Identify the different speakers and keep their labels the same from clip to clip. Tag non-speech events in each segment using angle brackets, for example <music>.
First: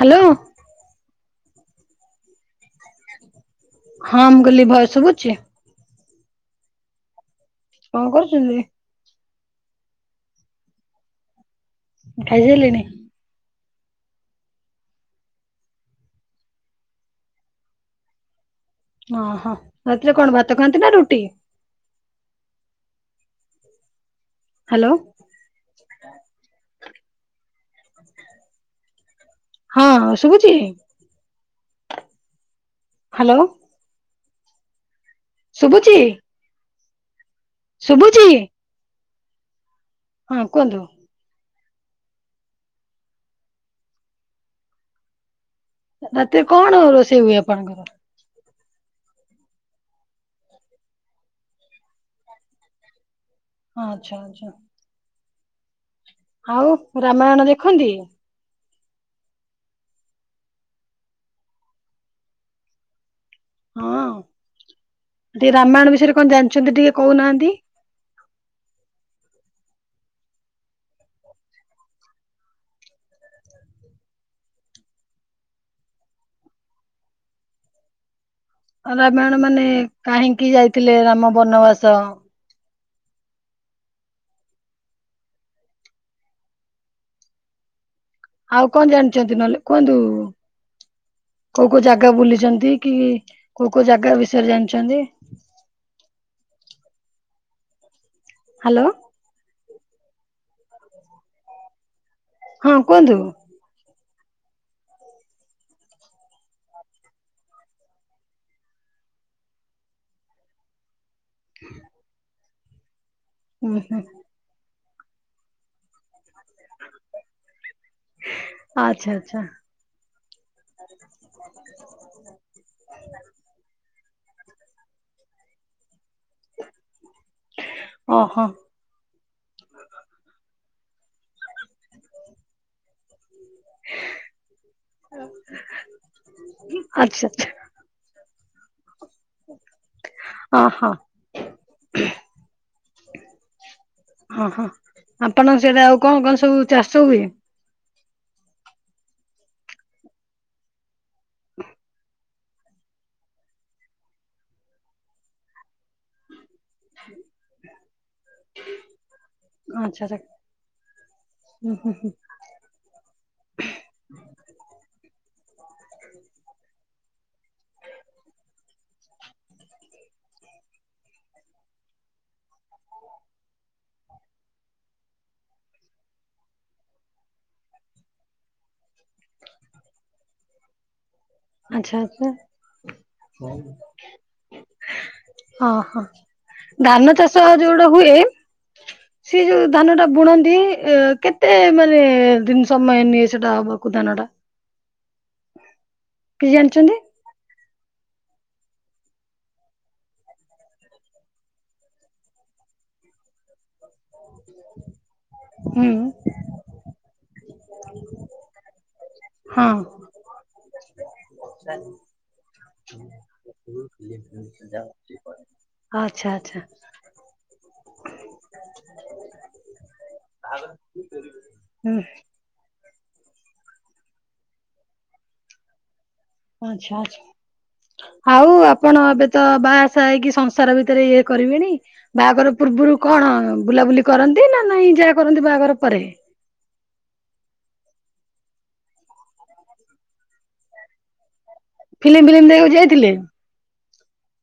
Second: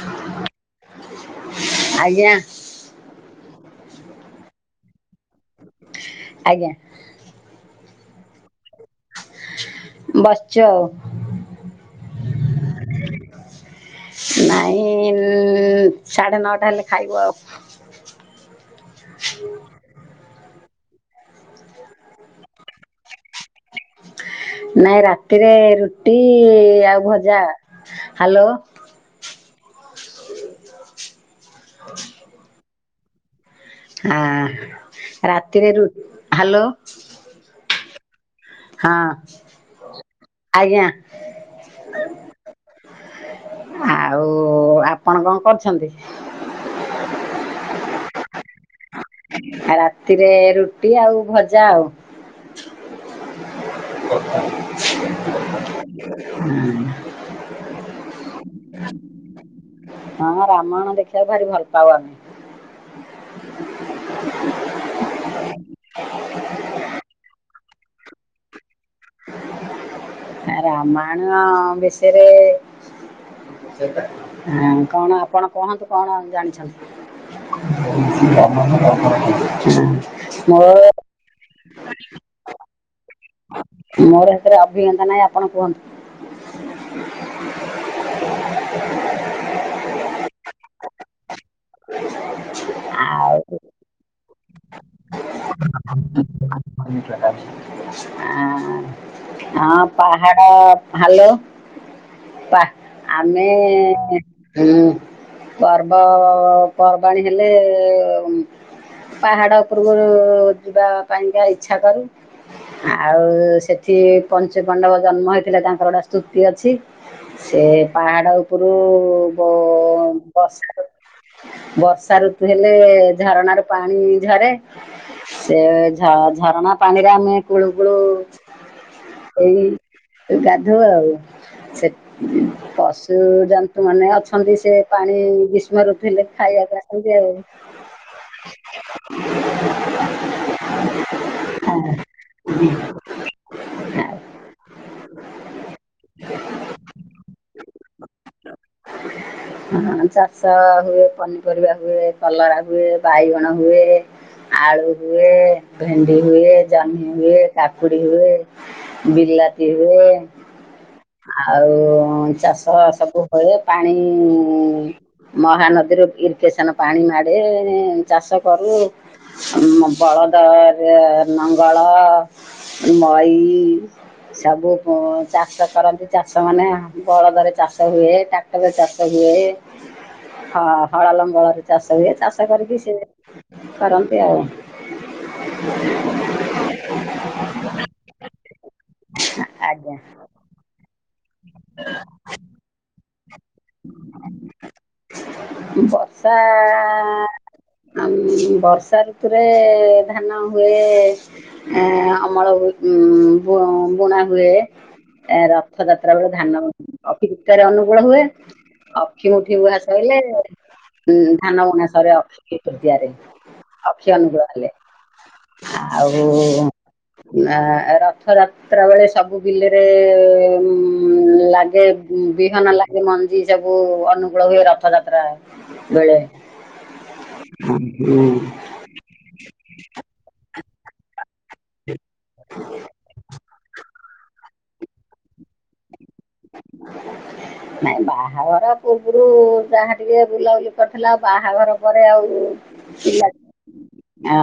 Speaker 1: Hello.
Speaker 2: ଆଜ୍ଞା।
Speaker 1: ହଁ ମୁଁ କହିଲି ଭଏସେ ଶୁଭୁଚି।
Speaker 2: ଆଜ୍ଞା।
Speaker 1: କଣ କରୁଚନ୍ତି?
Speaker 2: ବସିଚି ଆଉ।
Speaker 1: ଖାଇ ସାରିଲେନି।
Speaker 2: ନାଇଁ ସାଢେ ନଅଟା ହେଲେ ଖାଇବୁ ଆଉ।
Speaker 1: ଅ ହ ରାତିରେ କଣ ଭାତ ଖାଆନ୍ତି ନା ରୁଟି? ହ୍ୟାଲୋ
Speaker 2: ନାଇଁ ରାତିରେ ରୁଟି ଆଉ ଭଜା ହ୍ୟାଲୋ।
Speaker 1: ହଁ ଶୁଭୁଚି ହ୍ୟାଲୋ।
Speaker 2: ହାଁ ରାତିରେ ରୁ ହାଲୋ।
Speaker 1: ଶୁଭୁଚି।
Speaker 2: ହଁ
Speaker 1: କୁହନ୍ତୁ
Speaker 2: ଆଜ୍ଞା। ଆଉ ଆପଣ କଣ କରୁଛନ୍ତି?
Speaker 1: ରାତିରେ କଣ ରୋଷେଇ ହୁଏ ଆପଣଙ୍କର?
Speaker 2: ରାତିରେ ରୁଟି ଆଉ ଭଜା ଆଉ।
Speaker 1: ଆଚ୍ଛା ଆଚ୍ଛା। ଆଉ ରାମାୟଣ ଦେଖନ୍ତି?
Speaker 2: ହଁ ରାମାୟଣ ଦେଖିବାକୁ ଭାରି ଭଲ ପାଉ ଆମେ।
Speaker 1: ହଁ ଟିକେ ରାମାୟଣ ବିଷୟରେ କଣ ଜାଣିଚନ୍ତି ଟିକେ କହୁନାହାନ୍ତି?
Speaker 2: ଆ ରାମାୟଣ ବିଶୟରେ ଆଁ କଣ ଆପଣ କୁହନ୍ତୁ କଣ ଜାଣିଛନ୍ତି?
Speaker 1: ରାମାୟଣ ମାନେ କାହିଁକି
Speaker 2: ମୋର
Speaker 1: ଯାଇଥିଲେ ରାମ ବନବାସ?
Speaker 2: ମୋର ଏଥେରେ ଅଭିଜ୍ଞତା ନାହିଁ ଆପଣ କୁହନ୍ତୁ।
Speaker 1: ଆଉ କଣ ଜାଣିଚନ୍ତି ନହେଲେ କୁହନ୍ତୁ? କୋଉ କୋଉ ଜାଗା ବୁଲିଛନ୍ତି କି
Speaker 2: ଆଉ
Speaker 1: କୋଉ କୋଉ ଜାଗା ବିଷୟରେ ଜାଣିଛନ୍ତି? ହ୍ୟାଲୋ
Speaker 2: <unintelligible> ହଁ ପାହାଡ଼ ହାଲୋ
Speaker 1: ହଁ କୁହନ୍ତୁ
Speaker 2: ଆମେ ପର୍ବ ପର୍ବାଣିୀ ହେଲେ ପାହାଡ ଉପରକୁ ଯିବା। ପାଇଁକା ଇଚ୍ଛା କରୁ ଆଉ
Speaker 1: ହୁଁ
Speaker 2: ସେଠି
Speaker 1: ହୁଁ
Speaker 2: ପଞ୍ଚୁ ପାଣ୍ଡବ ଜନ୍ମ ହେଇଥିଲେ ତାଙ୍କର ଗୋଟେ ସ୍ତୁତି ଅଛି ସେ ପାହାଡ ରୁ
Speaker 1: ଆଚ୍ଛା ଆଚ୍ଛା
Speaker 2: ବ ବସ୍ ବର୍ଷା ଋତୁ ହେଲେ ଝରଣାରୁ ପାଣି ଝରେ। ସେ ଝରଣା ପାଣିରେ ଆମେ କୁଳୁ ଗୁଳୁ
Speaker 1: ଓହୋ
Speaker 2: ଏଇ ଗାଧଉ ଆଉ ସେ ପଶୁ ଜ ନ୍ତୁ ମାନେ ଅଛନ୍ତି ସେ ପାଣି ଗ୍ରୀଷ୍ମ ଋତୁ ଥିଲେ ଖାଇବାକୁ ଆସନ୍ତି
Speaker 1: ଆଚ୍ଛା
Speaker 2: ଆଉ
Speaker 1: ଆଚ୍ଛା <unintelligible> ହଁ ହଁ ଆପଣଙ୍କ ସେଟା ଆଉ କଣ କଣ ସବୁ ଚାଷ ହୁଏ?
Speaker 2: ହଁ ଚାଷ ହୁଏ ପନିପରିବା ହୁଏ। କଲରା ହୁଏ ବାଇଗଣ ହୁଏ ଆଳୁ ହୁଏ ଭେଣ୍ଡି ହୁଏ। ଜହ୍ନି ହୁଏ କାକୁଡି ହୁଏ ବିଲାତି
Speaker 1: ଆଚ୍ଛା
Speaker 2: ହୁଏ।
Speaker 1: ଆଚ୍ଛା
Speaker 2: ଆଉ
Speaker 1: ହୁଁ ହୁଁ ହୁଁ
Speaker 2: ଚାଷ ସବୁ ହୁଏ ପାଣି ମହାନଦୀ ମଦିରୁ ଇରଗେସନ ପାଣି ମାଡ଼େ ଚାଷ କରୁ। ବଳଦ ରେ ଲଙ୍ଗଳ ମଈ ସବୁ ଚାଷ କରନ୍ତି ଚାଷମାନେ ବଳଦରେ ଚାଷ ହୁଏ ଟ୍ରାକ୍ଟର ଚାଷ ହୁଏ। ହଁ ହଳ ଲଙ୍ଗଳରେ
Speaker 1: ଆଚ୍ଛା
Speaker 2: ଚାଷ ହୁଏ
Speaker 1: ଆଚ୍ଛା
Speaker 2: ଚାଷ କରିକି ସେ କରନ୍ତି ଆଉ।
Speaker 1: ହ ଧାନ ଚାଷ ଯୋଉ ଗୋଟା ହୁଏ ସିଏ ଯୋଉ ଧାନ
Speaker 2: ଆଜ୍ଞା
Speaker 1: ଟା ବୁଣନ୍ତି ଏ କେତେ ମାନେ ଦିନ ସମୟ ନିଏ ସେଟା ହବାକୁ ଧାନଟା
Speaker 2: ବର୍ଷା
Speaker 1: କିଛି ଜାଣିଛନ୍ତି
Speaker 2: ଆ ବର୍ଷାଋତୁରେ ଧାନ ହୁଏ ଆ ଅମଳ ବୁ ବୁଣା ହୁଏ
Speaker 1: ହୁଁ
Speaker 2: ରଥଯାତ୍ରା ବେଳେ ଧାନ ଅକ୍ଷୟତୃତୀୟା ରେ ଅନୁକୂଳ ହୁଏ। ଅକ୍ଷି ମୁଠି
Speaker 1: ହଁ
Speaker 2: ନୂଆ ସୋଇଲେ ଧାନ ବଣାସରେ ଅକ୍ଷୀ ତୃତୀୟାରେ। ଅକ୍ଷୀ ଅନୁକୁଳ ହୁଏ ଆଉ
Speaker 1: ଆଚ୍ଛା ଆଚ୍ଛା
Speaker 2: ଆ ରଥଯାତ୍ରା ବେଳେ ସବୁ ବିଲରେ ଲା ଏ
Speaker 1: ହୁଁ
Speaker 2: ବିହନ ଲାଗେ ମଞ୍ଜି ସବୁ ଅନୁକୂଳ ହୁଏ ରଥଯାତ୍ରା ବେଳେ
Speaker 1: ଆଚ୍ଛା ଆଛା
Speaker 2: ହୁଁ
Speaker 1: ଆଉ ଆପଣ ଏବେ ତ ବାହାସାହା ହେଇକି ସଂସାର ଭିତରେ ଇଏ କରିବେଣି ବାହାଘର ପୂର୍ବରୁ କଣ ବୁଲାବୁଲି କରନ୍ତି ନା ନାଇଁ ଯାହା କରନ୍ତି ବାହାଘର ପରେ?
Speaker 2: <inaudible> ନାଇଁ ବାହାଘର ପୂର୍ବରୁ ଯାହା ଟିକେ ବୁଲାବୁଲି କରିଥିଲା ଆଉ ବାହାଘର ପରେ
Speaker 1: ଫିଲ୍ମ ଫିଲ୍ମ
Speaker 2: ଆଉ
Speaker 1: ଦେଖିବାକୁ ଯାଇଥିଲେ?
Speaker 2: ଆ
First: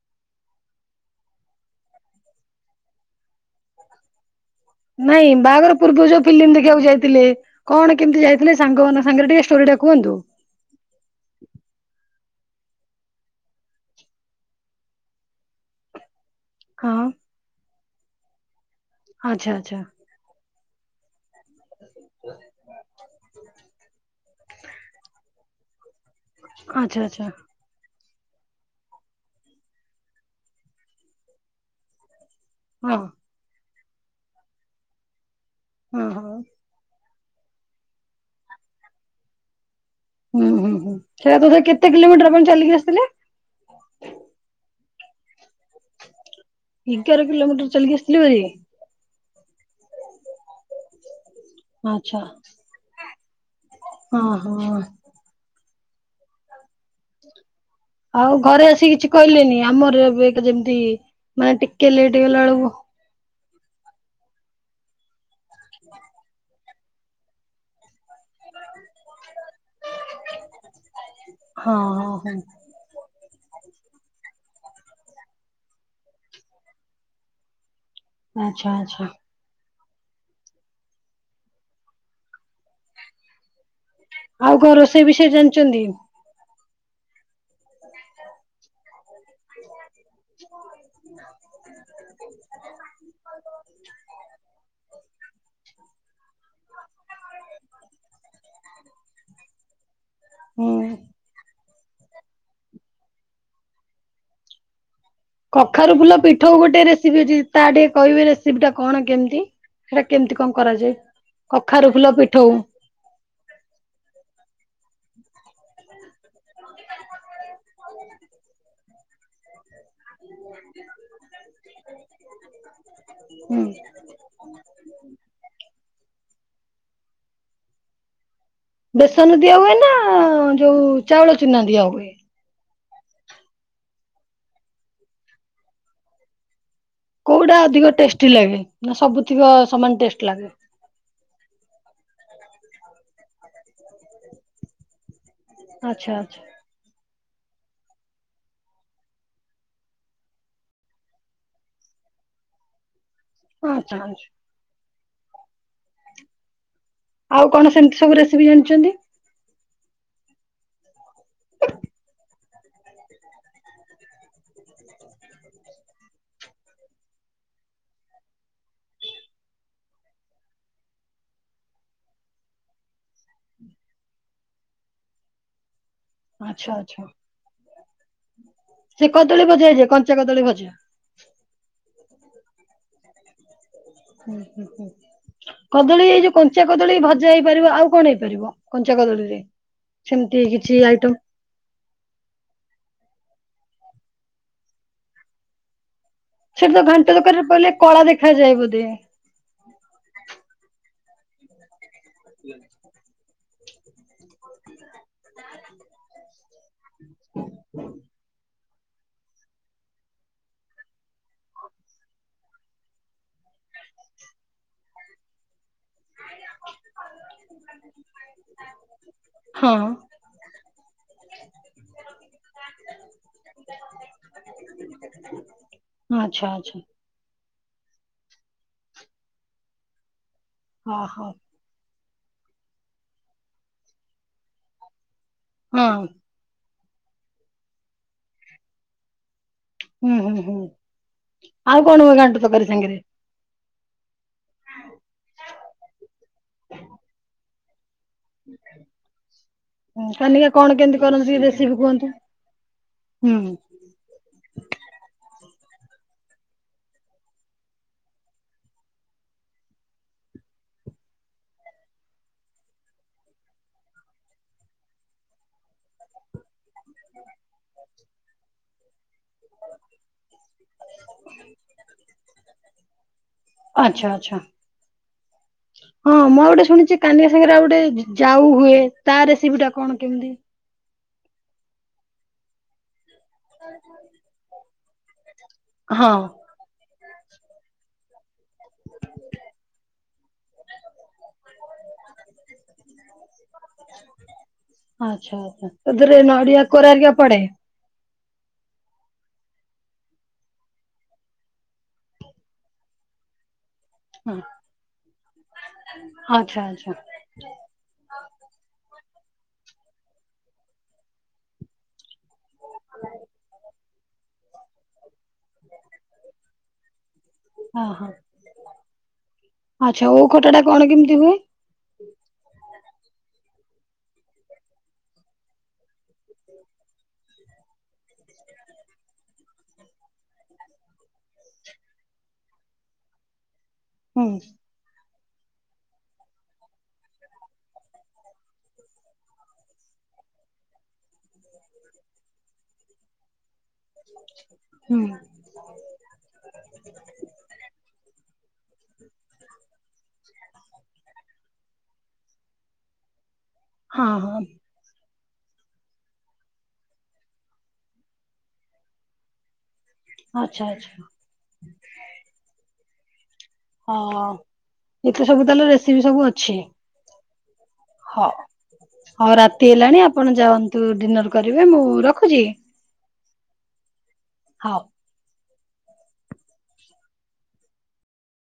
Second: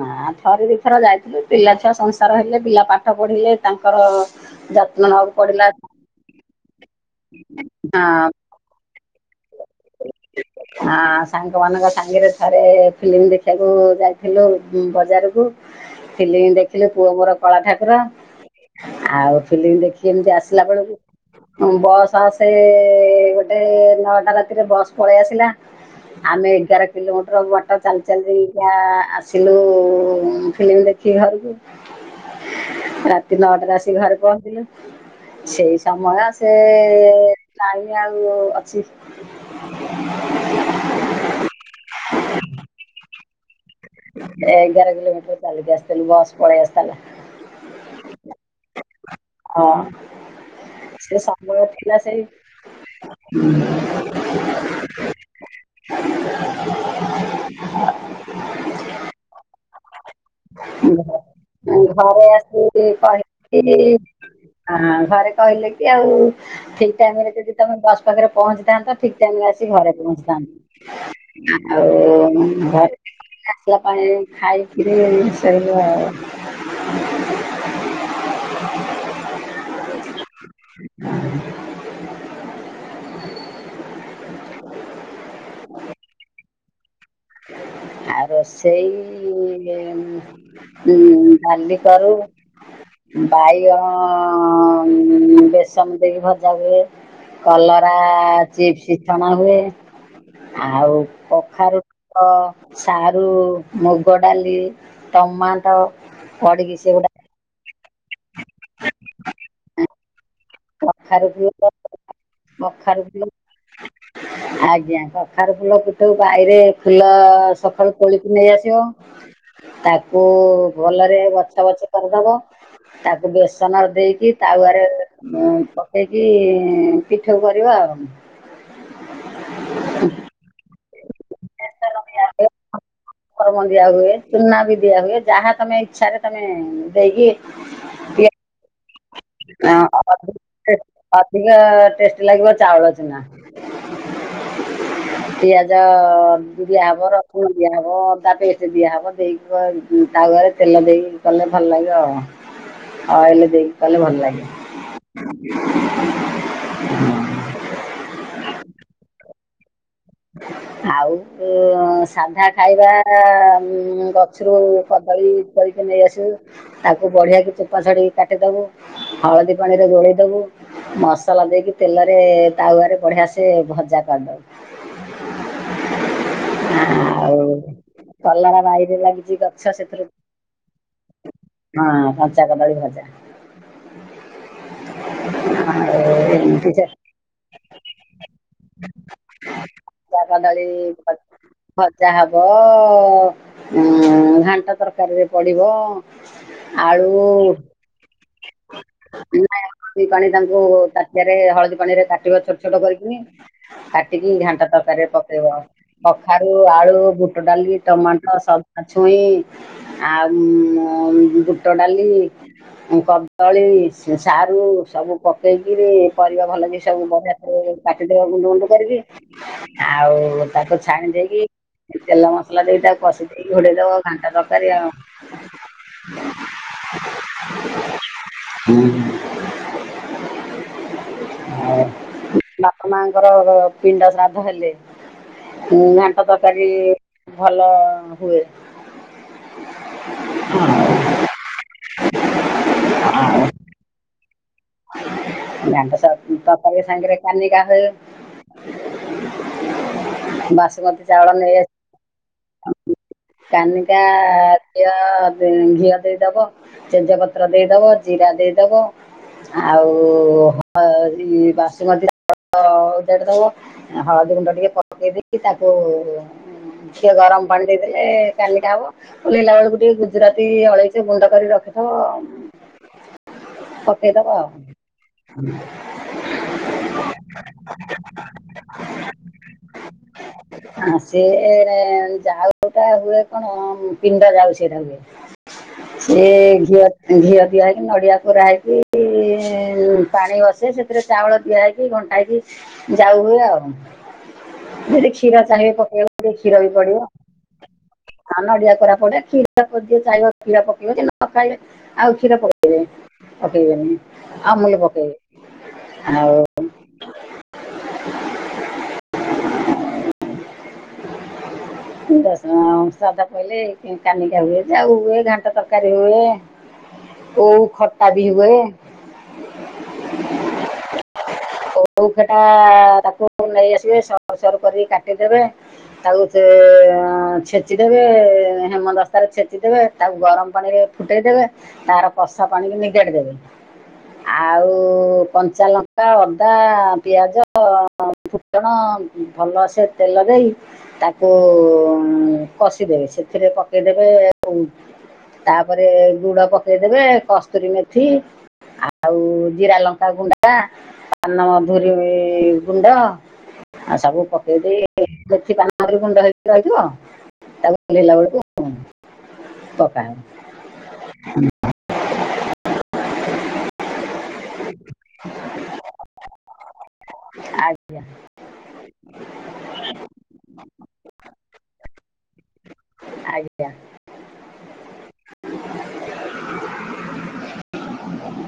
Speaker 2: ମା ଥରେ ଦୁଇ ଥର ଯାଇଥିଲୁ ପିଲା ଛୁଆ ସଂସାର ହେଲେ ପିଲା ପାଠ ପଢିଲେ ତାଙ୍କର ଯତ୍ନ
Speaker 1: ନାଇଁ
Speaker 2: ନେବାକୁ ପଡିଲା
Speaker 1: ବାହାଘରପୂର୍ବରୁ ଯଉ ଫିଲ୍ମ ଦେଖିବାକୁ ଯାଇଥିଲେ କଣ କେମିତି
Speaker 2: ହଁ
Speaker 1: ଯାଇଥିଲେ ସାଙ୍ଗମାନଙ୍କ ସାଙ୍ଗରେ ଟିକେ ଷ୍ଟୋରି ଟା କୁହନ୍ତୁ?
Speaker 2: ଆ ସାଙ୍ଗମାନଙ୍କ ସାଙ୍ଗରେ ଥରେ ଫିଲ୍ମ ଦେଖିବାକୁ ଯାଇଥିଲୁ ବଜାରକୁ। ଫିଲ୍ମି ଦେଖି ଦେଖିଲି
Speaker 1: ହଁ
Speaker 2: ପୁଅ ମୋର କଳା ଠାକୁର ଆଉ
Speaker 1: ଆଚ୍ଛା
Speaker 2: ଫିଲ୍ମ
Speaker 1: ଆଚ୍ଛା
Speaker 2: ଦେଖି ଏମିତି ଆସିଲା ବେଳକୁ ହ ବସ୍ ଆସେ ଗୋଟେ ନଅଟା ରାତିରେ ବସ୍ ପଳେଇବା ଆମେ ଏଗାର
Speaker 1: ଆଚ୍ଛା ଆଚ୍ଛା
Speaker 2: କିଲୋମିଟର ଚାଲି ଚାଲି ଆସିଲୁ ଫିଲ୍ମ ଦେଖି ଘରକୁ <inaudible>
Speaker 1: ହୁଁ।
Speaker 2: ରାତି ନଅଟାରେ ଆସିିକି ଘରେ ପହଞ୍ଚିଲେ ସେଇ
Speaker 1: ହଁ
Speaker 2: ସନମା
Speaker 1: ହଁ।
Speaker 2: ସେ ନାଇଁ ଆଉ ଅଛି।
Speaker 1: ହୁଁ ହୁଁ ହୁ ସେଇଟା କେତେ କିଲୋମିଟର ଆପଣ ଚାଲିକି ଆସିଥିଲେ।
Speaker 2: ଏଗାର କିଲୋମିଟର ଚାଲିକି ଆସିଲି।
Speaker 1: ଏଗାର କିଲୋମିଟର ଚାଲିକି ଆସିଥିଲ ଵେଲି।
Speaker 2: ହଁ ସେଶ ମୋର ଥିଲା
Speaker 1: ଆଚ୍ଛା
Speaker 2: ସେଇ
Speaker 1: ହଁ ହଁ ଆଉ ଘରେ ଆସିିକି କିଛି କହିଲେନି ଆମର ଏବେ ଯେମିତି ମାନେ ଟିକେ ଲେଟ୍ ହେଇଗଲା ବେଳକୁ
Speaker 2: କି ଘରେ କହିଲେ କି ଆଉ ଠିକ ଟାଇମ ରେ ଯଦି ତମେ ବସ୍ ପାଖରେ ପହଞ୍ଚିଥାନ୍ତ ଠିକ ଟାଇମ ରେ ଆସିି ଘରେ
Speaker 1: ହଁ
Speaker 2: ପହଞ୍ଚିଥାନ୍ତ।
Speaker 1: ହଁ ହଁ
Speaker 2: ଆଉ ଘରେ ପାଣିରେ ଖାଇ କିରିଶେଇବ।
Speaker 1: ଆଚଛା ଆଚଛା।
Speaker 2: ସେ
Speaker 1: ଆଉକଣ ରୋଷେଇ ବିଷୟରେ ଜାଣିଚନ୍ତି?
Speaker 2: ଆ ରୋଷେ ଉଁ ଡାଲି କରୁ
Speaker 1: <inaudible>
Speaker 2: ବାଇଗଣ ବେସନ ଦେଇକି ଭଜା ହୁଏ। କଲରା ଚିପ୍ ସିଛଣା ହୁଏ
Speaker 1: ହୁଁ
Speaker 2: ଆଉ କଖାରୁ। ସାରୁ ମୁଗ ଡାଲି। ଟମାଟୋ
Speaker 1: କଖାରୁ ଫୁଲ ପିଠଉ
Speaker 2: ପଡିକି
Speaker 1: ଗୋଟେ
Speaker 2: ସେ
Speaker 1: ରେସିପି ଜିଟି। ତା ଟିକେ କହିବେ ରେସିପି ଟା କଣ କେମିତି ସେଟା କେମିତି କଣ କରାଯାଏ କଖାରୁ ଫୁଲ ପିଠଉ?
Speaker 2: ଖାରୁଫୁଲ। ଆଜ୍ଞା କଖାରୁ ଫୁଲ ବାାଇରେ ଫୁଲ ସକାଳୁ ତୋଳି କି ନେଇ ଆସିବ। ତାକୁ ଭଲରେ ବଛା ବଛି କରିଦବ। ତାକୁ
Speaker 1: ହୁଁ।
Speaker 2: ବେସନ ଦେଇକି ତାୱରେ ପକେଇକି ପିଠଉ କରିବା ଆଉ।
Speaker 1: ବେସନ ଦିଆ ହୁଏ ନା ଯୋଉ ଚାଉଳ ଚୁନା ଦିଆ
Speaker 2: ବେସନ
Speaker 1: ହୁଏ?
Speaker 2: ଦିଆହୁଏ କର୍ମ ଦିଆ ହୁଏ ଚୁନା ବି ଦିଆ ହୁଏ ଯାହା ତମେ ଇଚଛାରେ ତମେ ଦେଇକି
Speaker 1: କୋଉଟା ଅଧିକ ଟେଷ୍ଟି ଲାଗେ? ନା ସବୁଥିକ ସମାନ ଟେଷ୍ଟ ଲାଗେ?
Speaker 2: ଅଧିକ ଟେଷ୍ଟ ଲାଗିବ ଚାଉଳ ଚୁନା।
Speaker 1: <inaudible>
Speaker 2: ପିଆଜ।
Speaker 1: ଆଚ୍ଛା ଆଚ୍ଛା
Speaker 2: ଦିଆ ହବ ରସୁଣ ଦିଆହବ ଅଦା ପେଷ୍ଟ ଦିଆହବ ଦେଇକି ତାୱ୍ୱାରେ ତେଲ ଦେଇ ଗଲେ ଭଲ ଲାବିବ ଅଏଲେ
Speaker 1: ଆଚ୍ଛା
Speaker 2: କଲେ ଭଲ
Speaker 1: ଆଚ୍ଛା
Speaker 2: ଲାଗେ।
Speaker 1: ଆଉ କଣ ସେମିତି ସବୁ ରେସିପି ଜାଣିଚନ୍ତି?
Speaker 2: ହଁ। ଆଉ ସାଧା ଖାଇବା ଗଛରୁ କଦଳୀ। କରିକି ନେଇ ଆସିବୁ ତାକୁ ବଢିଆ କି ଚୋପା ଛଡିକି କାଟିଦବୁ ହଳଦୀ ପାଣିରେ ଗୋଳେଇଦବୁ ମସଲା ଦେଇକି ତେଲରେ ତାୱରେ ବଢିଆ ସେ ଭଜା କରିଦବୁ। <inaudible>
Speaker 1: ଆଚ୍ଛା ଆଛା
Speaker 2: ଆଉ କଲରା ବାଇରେ
Speaker 1: ସେ
Speaker 2: ଲାଗିଛି
Speaker 1: କଦଳୀ
Speaker 2: ଗଛ
Speaker 1: ଭଜା ହେଇଯେ
Speaker 2: ସେଥିରୁ
Speaker 1: କଞ୍ଚା କଦଳୀ ଭଜା।
Speaker 2: ହଁ କଞ୍ଚା କଦଳ ଭଜା।
Speaker 1: ହୁଁ ହୁଁ ହୁଁ କଦଳୀ ଏଇ
Speaker 2: ଆଉ
Speaker 1: ଯୋଉ କଞ୍ଚା
Speaker 2: ଏମିତି ସେ
Speaker 1: କଦଳୀ ଭଜା ହେଇପାରିବ ଆଉ କଣ ହେଇପାରିବ? କଞ୍ଚା କଦଳୀରେ
Speaker 2: ଚା
Speaker 1: ସେମିତି
Speaker 2: କଦଳୀ
Speaker 1: କିଛି ଆଇଟମ
Speaker 2: ଭଜା ହବ ଘାଣ୍ଟ ତରକାରୀରେ ପଡିଵ।
Speaker 1: ସେ ତ ଘାଣ୍ଟ ଦରକାରିରେ ପଡ଼ିଲେ କଳା ଦେଖାଯାଏ ବୋଧେ
Speaker 2: ଦି ପାଣି ତାଙ୍କୁ ତାଟିଆରେ ହଳଦୀ ପାଣି ରେ କାଟିବା ଛୋଟ ଛୋଟ କରିକିନି ଟିକି ଘାଣ୍ଟ ତରକାରରେ ପକେଇବ। କଖାରୁ ଆଳୁ, ବୁଟ ଡାଲି, ଟମାଟୋ, ସବୁା ଛୁଇଁ ଆଉ ବୁଟ ଡାଲି କଦଳୀ, ସାରୁ, ସବୁ ପକେଇକିରି ପରିବା ଭଲ କି ସବୁ ବଢିଆ କାଟିଦବା ଗୁଣ୍ଡ ଗୁଣ୍ଡ କରିକି
Speaker 1: ହଁ।
Speaker 2: ଆଉ ତାକୁ ଛାଣି ଦେଇକି ତେଲ ମସଲା ଦେଇ ତାକୁ କଷି ଦେଇକି ଘୋଡେଇ ଦବ ଘାଣ୍ଟ ତରକାରୀ ଆଉ।
Speaker 1: ଆଛା ଆଚ୍ଛା
Speaker 2: ହୁଁ
Speaker 1: ହଁ ହଁ
Speaker 2: ଆ ବାପା ମାଆ ଙ୍କର ପିଣ୍ଡ ଶ୍ରାଦ୍ଧ ହେଲେ
Speaker 1: ହଁ
Speaker 2: ଘାଣ୍ଟ ତରକାରୀ ଭଲ ହୁଏ।
Speaker 1: ହୁଁ, ହୁଁ ହୁଁ, ଆଉ କଣ ହୁଏ ଘାଣ୍ଟ ତରକାରୀ ସାଙ୍ଗରେ?
Speaker 2: ଘାଣ୍ଟ ତରକାରୀ ସାଙ୍ଗରେ କାଲିକା ହୁଏ।
Speaker 1: ହୁଁ କାନିକା କଣ କେମିତି
Speaker 2: ବାସୁମତୀ ଚାଉଳ
Speaker 1: କରନ୍ତିୁ କି
Speaker 2: ନେଇ
Speaker 1: ବେଶୀ
Speaker 2: ଆସି
Speaker 1: ବି କୁହନ୍ତୁ ହୁଁ
Speaker 2: ଟା ଘିଅ ଘିଅ ଦେଇଦବ ତେଜ୍ ପତ୍ର ଦେଇଦବ, ଜିରା ଦେଇଦବ ଆଉ ହ ଏଇ ବାସୁମତୀ <unintelligible> ଅଜାଡ଼ି ଦବ ହଳଦୀ ଗୁଣ୍ଡ ଟିକେ ପକେଇ ଦେଇକି ତାକୁ ଟିଏ ଗରମ ପାଣି ଦେଇଦେଲେ କାଲିଟା ହବ ଓଲ୍ହେଇଲା ବେଳକୁ ଟିକେ ଗୁଜୁରାତି ଅଳେଇଚ ଗୁଣ୍ଡ କରିକି ରଖିଥିବ
Speaker 1: ଆଚ୍ଛା
Speaker 2: ପକେଇଦବ
Speaker 1: ଆଚ୍ଛା।
Speaker 2: ଆଉ
Speaker 1: ହଁ ମୁଁ ଆଉ ଗୋଟେ ଶୁଣିଛି କାନିକା ସାଙ୍ଗରେ ଆଉ ଗୋଟେ ଯାଉ ହୁଏ ତା ରେସିପି ଟା କଣ କେମିତି?
Speaker 2: ଆ ସେଏ ଯାଉଟା ହୁଏ କଣ ପିଣ୍ଡ ଯାଉ ସେଟା ହୁଏ।
Speaker 1: ହଁ।
Speaker 2: ସିଏ ଘିଅ ଘିଅ ଦିଆ ହେଇକି ନଡିଆ କୋରା ହେଇକି ପାଣି ବସେ ସେଥିରେ ଚାଉଳ ଦିଆହଇକି ଘଣ୍ଟା ହେକି ଯାଉ ହଏ ଆଉ। ଯଦି
Speaker 1: ଆଚ୍ଛା
Speaker 2: କ୍ଷୀର
Speaker 1: ଆଚ୍ଛା
Speaker 2: ଚାହିଁବେ
Speaker 1: ତା ଦେହରେ
Speaker 2: ପକେଇବାକୁ ଟେ
Speaker 1: ନଡିଆ
Speaker 2: କ୍ଷୀର ବି
Speaker 1: କୋରା
Speaker 2: ପଡିବ।
Speaker 1: ହେରିକା ପଡେ?
Speaker 2: ହ ନଡିଆ କରା ପଡେ କ୍ଷୀର ଯିଏ ଚାହିବ କ୍ଷୀର ପକେଇବ ନ ଖାଇବେ ଆଉ କ୍ଷୀର ପକେଇବେ ପକେଇବନି
Speaker 1: ହଁ।
Speaker 2: ଆଉ ଅମୁଲ ପକେଇ ଆଉ
Speaker 1: ଆଚ୍ଛା ଆଚ୍ଛା
Speaker 2: ଶଧା ପହଲେ କାନିକା ହୁଏ ଯାଉ ହୁଏ ଘାଣ୍ଟ ତରକାରୀ ହୁଏ। ଓଉ
Speaker 1: ହଁ
Speaker 2: ଖଟା
Speaker 1: ହଁ
Speaker 2: ବି ହୁଏ।
Speaker 1: ଆଚ୍ଛା ଓଉ ଖତା ଟା କଣ କେମିତି ହୁଏ?
Speaker 2: ଓଉ ଖଟା ତାକୁ ନେଇ ଆସିବେ ସରୁ ସରୁ କରି କାଟିଦେବେ ତାକୁ- ଦେ ଅ ଛେଚିଦେବେ ହେମ ଦସ୍ତାରେ ଛେଚିଦେବେ ତାକୁ ଗରମ ପାଣି ରେ ଫୁଟେଇଦେବେ। ତାର କଷା ପାଣିକି ନିଦେଡି ଦେବେ।
Speaker 1: ହୁଁ
Speaker 2: ଆଉ କଞ୍ଚାଲଙ୍କା ଅଦା ପିଆଜ ଫୁଟଣ ଭଲ ସେ ତେଲ ଦେଇ କୁ କଷିଦେବେ ସେଥିରେ ପକେଇଦେବେ ଆଉ
Speaker 1: ହୁଁ
Speaker 2: ତାପରେ ଲୁଡ ପକେଇଦେବେ କସ୍ତୁରୀ ମେଥି ଆଉ ଜିରା ଲଙ୍କା ଗୁଣ୍ଡା ପାନ ମଧୁରୀ ଗୁଣ୍ଡ ଆଉ
Speaker 1: ହଁ
Speaker 2: ସବୁ
Speaker 1: ହଁ
Speaker 2: ପକେଇ ଦେଇକି ମେଥି ମାଁର ଗୁଣ୍ଡ ହେକି ରହିିବ ତାକୁ ଓଲେଇଲା ବେଳକୁ ପକାଏ
Speaker 1: ଆଚ୍ଛା ଆଚ୍ଛା
Speaker 2: ହୁଁ
Speaker 1: ଅ ହ ଏତ ସବୁ ତାହେଲେ ରେସିପି ସବୁ ଅଛି?
Speaker 2: ଆଜ୍ଞା
Speaker 1: ହଁ ହଉ ରାତି ହେଲାଣି ଆପଣ ଯାଆନ୍ତୁ ଡିନର କରିବେ ମୁଁ ରଖୁଛି?
Speaker 2: ଆଜ୍ଞା।
Speaker 1: ହଁ।